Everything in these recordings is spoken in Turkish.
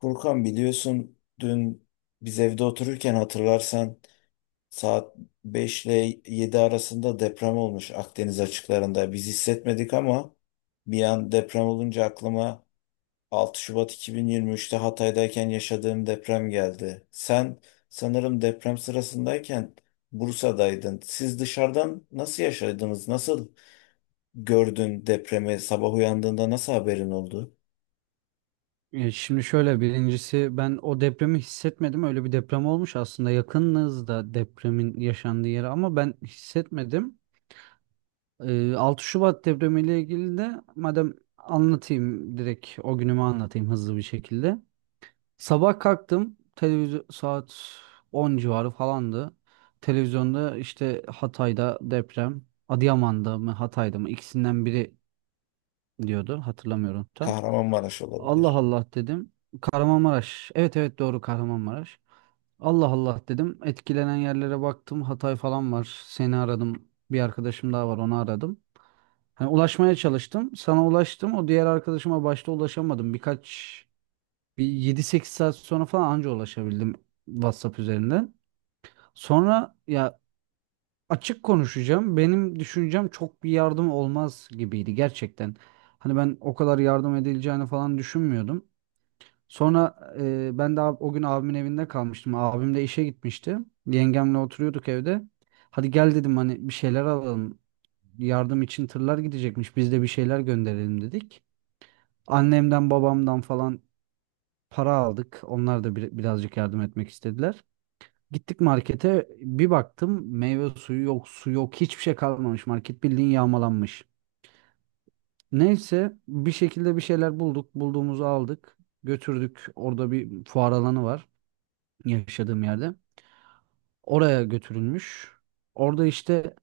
Furkan, biliyorsun dün biz evde otururken hatırlarsan saat 5 ile 7 arasında deprem olmuş Akdeniz açıklarında. Biz hissetmedik ama bir an deprem olunca aklıma 6 Şubat 2023'te Hatay'dayken yaşadığım deprem geldi. Sen sanırım deprem sırasındayken Bursa'daydın. Siz dışarıdan nasıl yaşadınız? Nasıl gördün depremi? Sabah uyandığında nasıl haberin oldu? Şimdi şöyle birincisi ben o depremi hissetmedim. Öyle bir deprem olmuş aslında yakınız da depremin yaşandığı yere ama ben hissetmedim. 6 Şubat depremiyle ilgili de madem anlatayım direkt o günümü anlatayım hızlı bir şekilde. Sabah kalktım televizyon saat 10 civarı falandı. Televizyonda işte Hatay'da deprem, Adıyaman'da mı Hatay'da mı ikisinden biri diyordu hatırlamıyorum tam. Kahramanmaraş Allah olabilir. Allah dedim. Kahramanmaraş. Evet evet doğru Kahramanmaraş. Allah Allah dedim. Etkilenen yerlere baktım. Hatay falan var. Seni aradım. Bir arkadaşım daha var onu aradım. Hani ulaşmaya çalıştım. Sana ulaştım. O diğer arkadaşıma başta ulaşamadım. Birkaç bir yedi sekiz saat sonra falan anca ulaşabildim WhatsApp üzerinden. Sonra ya açık konuşacağım. Benim düşüncem çok bir yardım olmaz gibiydi gerçekten. Hani ben o kadar yardım edileceğini falan düşünmüyordum. Sonra ben de o gün abimin evinde kalmıştım. Abim de işe gitmişti. Yengemle oturuyorduk evde. Hadi gel dedim hani bir şeyler alalım. Yardım için tırlar gidecekmiş. Biz de bir şeyler gönderelim dedik. Annemden babamdan falan para aldık. Onlar da birazcık yardım etmek istediler. Gittik markete bir baktım meyve suyu yok, su yok, hiçbir şey kalmamış. Market bildiğin yağmalanmış. Neyse bir şekilde bir şeyler bulduk. Bulduğumuzu aldık. Götürdük. Orada bir fuar alanı var. Yaşadığım yerde. Oraya götürülmüş. Orada işte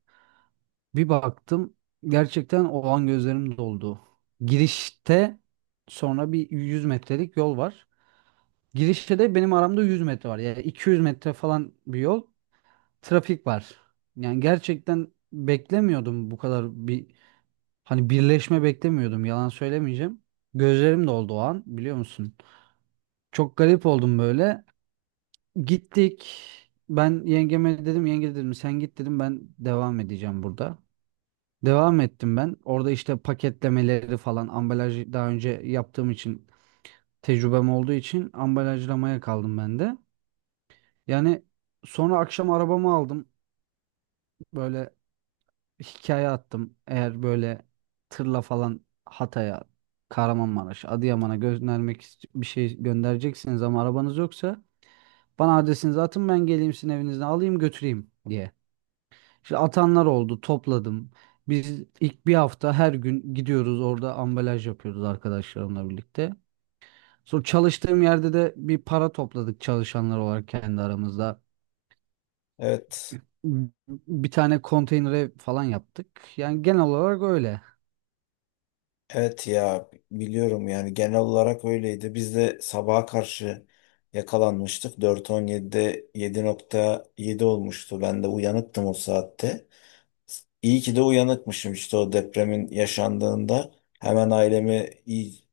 bir baktım gerçekten o an gözlerim doldu. Girişte sonra bir 100 metrelik yol var. Girişte de benim aramda 100 metre var. Yani 200 metre falan bir yol. Trafik var. Yani gerçekten beklemiyordum bu kadar bir hani birleşme beklemiyordum yalan söylemeyeceğim. Gözlerim doldu o an biliyor musun? Çok garip oldum böyle. Gittik. Ben yengeme dedim yenge dedim sen git dedim ben devam edeceğim burada. Devam ettim ben. Orada işte paketlemeleri falan ambalajı daha önce yaptığım için tecrübem olduğu için ambalajlamaya kaldım ben de. Yani sonra akşam arabamı aldım. Böyle hikaye attım. Eğer böyle tırla falan Hatay'a, Kahramanmaraş, Adıyaman'a göndermek ist- bir şey göndereceksiniz ama arabanız yoksa bana adresinizi atın ben geleyim sizin evinizden alayım götüreyim diye. İşte atanlar oldu, topladım. Biz ilk bir hafta her gün gidiyoruz orada ambalaj yapıyoruz arkadaşlarımla birlikte. Sonra çalıştığım yerde de bir para topladık çalışanlar olarak kendi aramızda. Evet. Bir tane konteynere falan yaptık. Yani genel olarak öyle. Evet ya, biliyorum yani genel olarak öyleydi. Biz de sabaha karşı yakalanmıştık. 4.17'de 7.7 olmuştu. Ben de uyanıktım o saatte. İyi ki de uyanıkmışım işte o depremin yaşandığında. Hemen ailemi iyi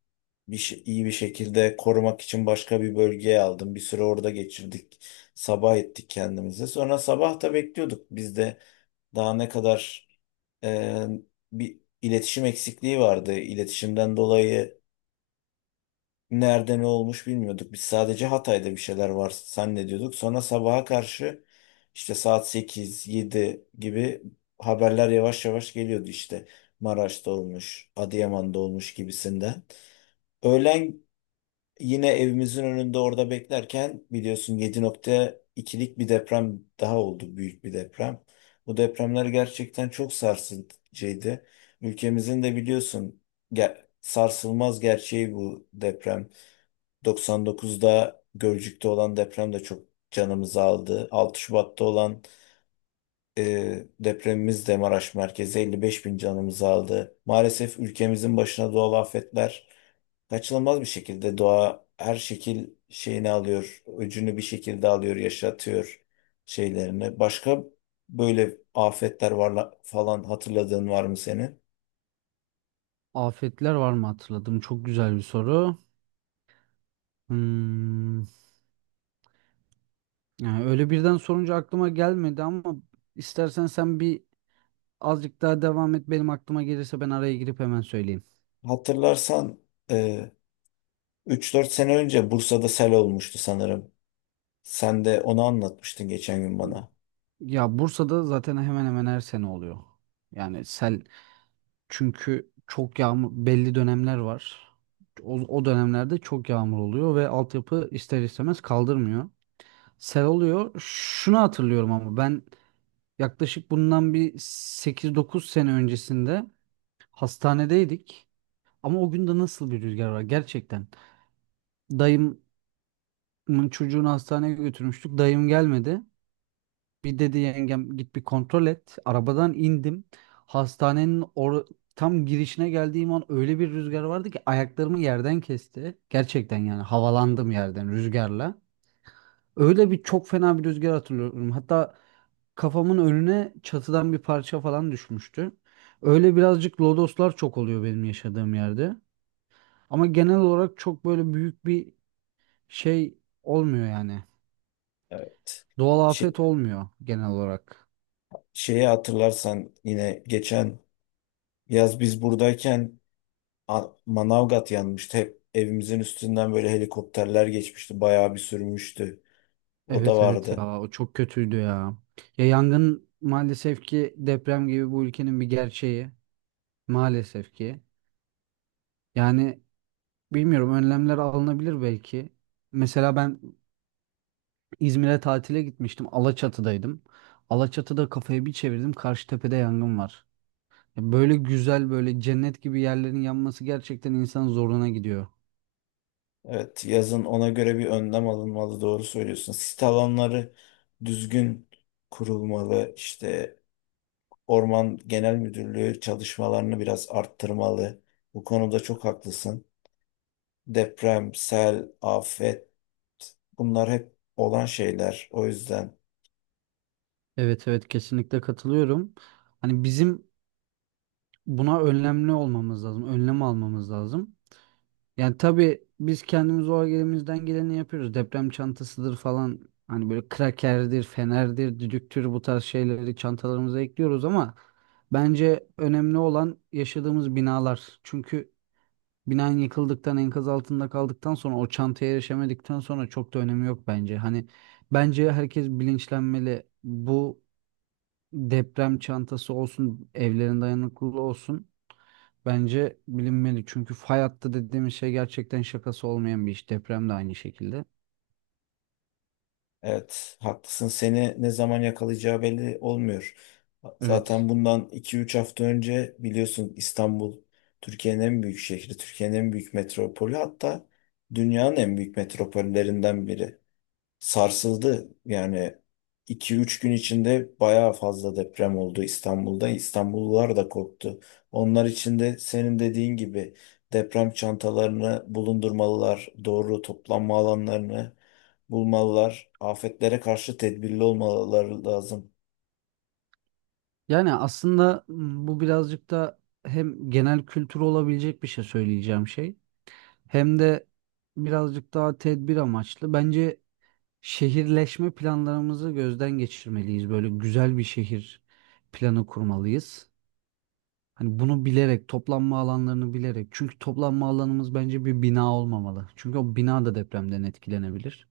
bir, şey- iyi bir şekilde korumak için başka bir bölgeye aldım. Bir süre orada geçirdik. Sabah ettik kendimizi. Sonra sabah da bekliyorduk. Biz de daha ne kadar e, bir iletişim eksikliği vardı. İletişimden dolayı nerede ne olmuş bilmiyorduk. Biz sadece Hatay'da bir şeyler var zannediyorduk. Sonra sabaha karşı işte saat 8 7 gibi haberler yavaş yavaş geliyordu işte. Maraş'ta olmuş, Adıyaman'da olmuş gibisinden. Öğlen yine evimizin önünde orada beklerken biliyorsun 7.2'lik bir deprem daha oldu, büyük bir deprem. Bu depremler gerçekten çok sarsıcıydı. Ülkemizin de biliyorsun sarsılmaz gerçeği bu deprem. 99'da Gölcük'te olan deprem de çok canımızı aldı. 6 Şubat'ta olan depremimiz de Maraş merkezi 55 bin canımızı aldı. Maalesef ülkemizin başına doğal afetler kaçınılmaz bir şekilde doğa her şekil şeyini alıyor, öcünü bir şekilde alıyor, yaşatıyor şeylerini. Başka böyle afetler var falan, hatırladığın var mı senin? Afetler var mı hatırladım. Çok güzel bir soru. Hmm, yani öyle birden sorunca aklıma gelmedi ama istersen sen bir azıcık daha devam et. Benim aklıma gelirse ben araya girip hemen söyleyeyim. Hatırlarsan e, 3-4 sene önce Bursa'da sel olmuştu sanırım. Sen de onu anlatmıştın geçen gün bana. Ya Bursa'da zaten hemen hemen her sene oluyor. Yani sel çünkü çok yağmur belli dönemler var. O dönemlerde çok yağmur oluyor ve altyapı ister istemez kaldırmıyor. Sel oluyor. Şunu hatırlıyorum ama ben yaklaşık bundan bir sekiz dokuz sene öncesinde hastanedeydik. Ama o gün de nasıl bir rüzgar var gerçekten. Dayımın çocuğunu hastaneye götürmüştük. Dayım gelmedi. Bir dedi yengem git bir kontrol et. Arabadan indim. Hastanenin tam girişine geldiğim an öyle bir rüzgar vardı ki ayaklarımı yerden kesti. Gerçekten yani havalandım yerden rüzgarla. Öyle bir çok fena bir rüzgar hatırlıyorum. Hatta kafamın önüne çatıdan bir parça falan düşmüştü. Öyle birazcık lodoslar çok oluyor benim yaşadığım yerde. Ama genel olarak çok böyle büyük bir şey olmuyor yani. Evet. Doğal Şey- afet olmuyor genel olarak. Şeyi hatırlarsan yine geçen yaz biz buradayken Manavgat yanmıştı. Hep evimizin üstünden böyle helikopterler geçmişti. Bayağı bir sürmüştü. O da Evet evet vardı. ya o çok kötüydü ya. Ya yangın maalesef ki deprem gibi bu ülkenin bir gerçeği. Maalesef ki. Yani bilmiyorum önlemler alınabilir belki. Mesela ben İzmir'e tatile gitmiştim. Alaçatı'daydım. Alaçatı'da kafayı bir çevirdim. Karşıtepe'de yangın var. Ya böyle güzel böyle cennet gibi yerlerin yanması gerçekten insanın zoruna gidiyor. Evet, yazın ona göre bir önlem alınmalı. Doğru söylüyorsun. Sit alanları düzgün kurulmalı. İşte Orman Genel Müdürlüğü çalışmalarını biraz arttırmalı. Bu konuda çok haklısın. Deprem, sel, afet. Bunlar hep olan şeyler. O yüzden Evet evet kesinlikle katılıyorum. Hani bizim buna önlemli olmamız lazım. Önlem almamız lazım. Yani tabii biz kendimiz o elimizden geleni yapıyoruz. Deprem çantasıdır falan. Hani böyle krakerdir, fenerdir, düdüktür bu tarz şeyleri çantalarımıza ekliyoruz ama bence önemli olan yaşadığımız binalar. Çünkü binan yıkıldıktan, enkaz altında kaldıktan sonra o çantaya erişemedikten sonra çok da önemi yok bence. Hani bence herkes bilinçlenmeli. Bu deprem çantası olsun, evlerin dayanıklılığı olsun. Bence bilinmeli çünkü fay hattı dediğimiz şey gerçekten şakası olmayan bir iş. Deprem de aynı şekilde. evet, haklısın. Seni ne zaman yakalayacağı belli olmuyor. Evet. Zaten bundan iki üç hafta önce biliyorsun İstanbul, Türkiye'nin en büyük şehri, Türkiye'nin en büyük metropolü, hatta dünyanın en büyük metropollerinden biri sarsıldı. Yani iki üç gün içinde bayağı fazla deprem oldu İstanbul'da. İstanbullular da korktu. Onlar için de senin dediğin gibi deprem çantalarını bulundurmalılar, doğru toplanma alanlarını bulmalılar, afetlere karşı tedbirli olmaları lazım. Yani aslında bu birazcık da hem genel kültür olabilecek bir şey söyleyeceğim şey hem de birazcık daha tedbir amaçlı. Bence şehirleşme planlarımızı gözden geçirmeliyiz. Böyle güzel bir şehir planı kurmalıyız. Hani bunu bilerek, toplanma alanlarını bilerek. Çünkü toplanma alanımız bence bir bina olmamalı. Çünkü o bina da depremden etkilenebilir.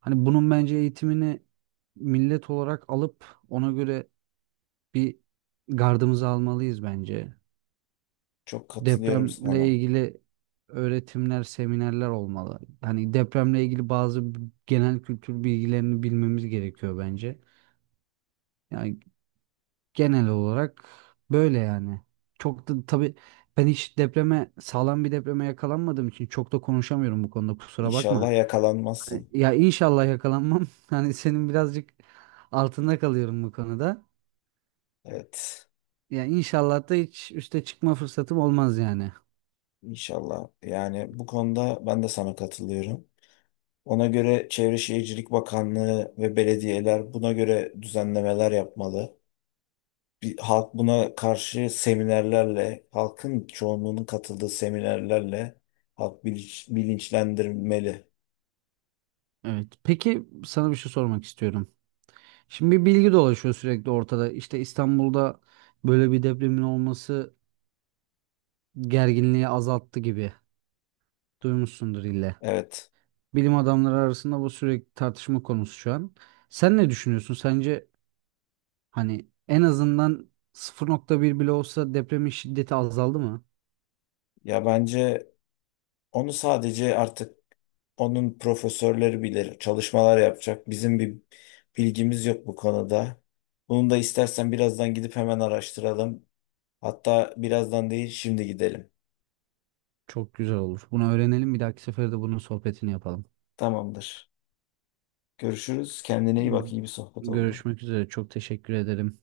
Hani bunun bence eğitimini millet olarak alıp ona göre bir gardımızı almalıyız bence. Çok katılıyorum Depremle sana. ilgili öğretimler, seminerler olmalı. Hani depremle ilgili bazı genel kültür bilgilerini bilmemiz gerekiyor bence. Yani genel olarak böyle yani. Çok da tabii ben hiç depreme, sağlam bir depreme yakalanmadığım için çok da konuşamıyorum bu konuda kusura İnşallah bakma. Yakalanmazsın. Ya inşallah yakalanmam. Hani senin birazcık altında kalıyorum bu konuda. Evet, Ya inşallah da hiç üste çıkma fırsatım olmaz yani. inşallah. Yani bu konuda ben de sana katılıyorum. Ona göre Çevre Şehircilik Bakanlığı ve belediyeler buna göre düzenlemeler yapmalı. Bir, halk buna karşı seminerlerle, halkın çoğunluğunun katıldığı seminerlerle halk bilinçlendirmeli. Evet. Peki sana bir şey sormak istiyorum. Şimdi bir bilgi dolaşıyor sürekli ortada. İşte İstanbul'da böyle bir depremin olması gerginliği azalttı gibi. Duymuşsundur ille. Evet. Bilim adamları arasında bu sürekli tartışma konusu şu an. Sen ne düşünüyorsun? Sence hani en azından 0,1 bile olsa depremin şiddeti azaldı mı? Ya bence onu sadece artık onun profesörleri bilir, çalışmalar yapacak. Bizim bir bilgimiz yok bu konuda. Bunu da istersen birazdan gidip hemen araştıralım. Hatta birazdan değil, şimdi gidelim. Çok güzel olur. Bunu öğrenelim. Bir dahaki sefere de bunun sohbetini yapalım. Tamamdır. Görüşürüz. Kendine iyi bak. İyi bir sohbet oldu. Görüşmek üzere. Çok teşekkür ederim.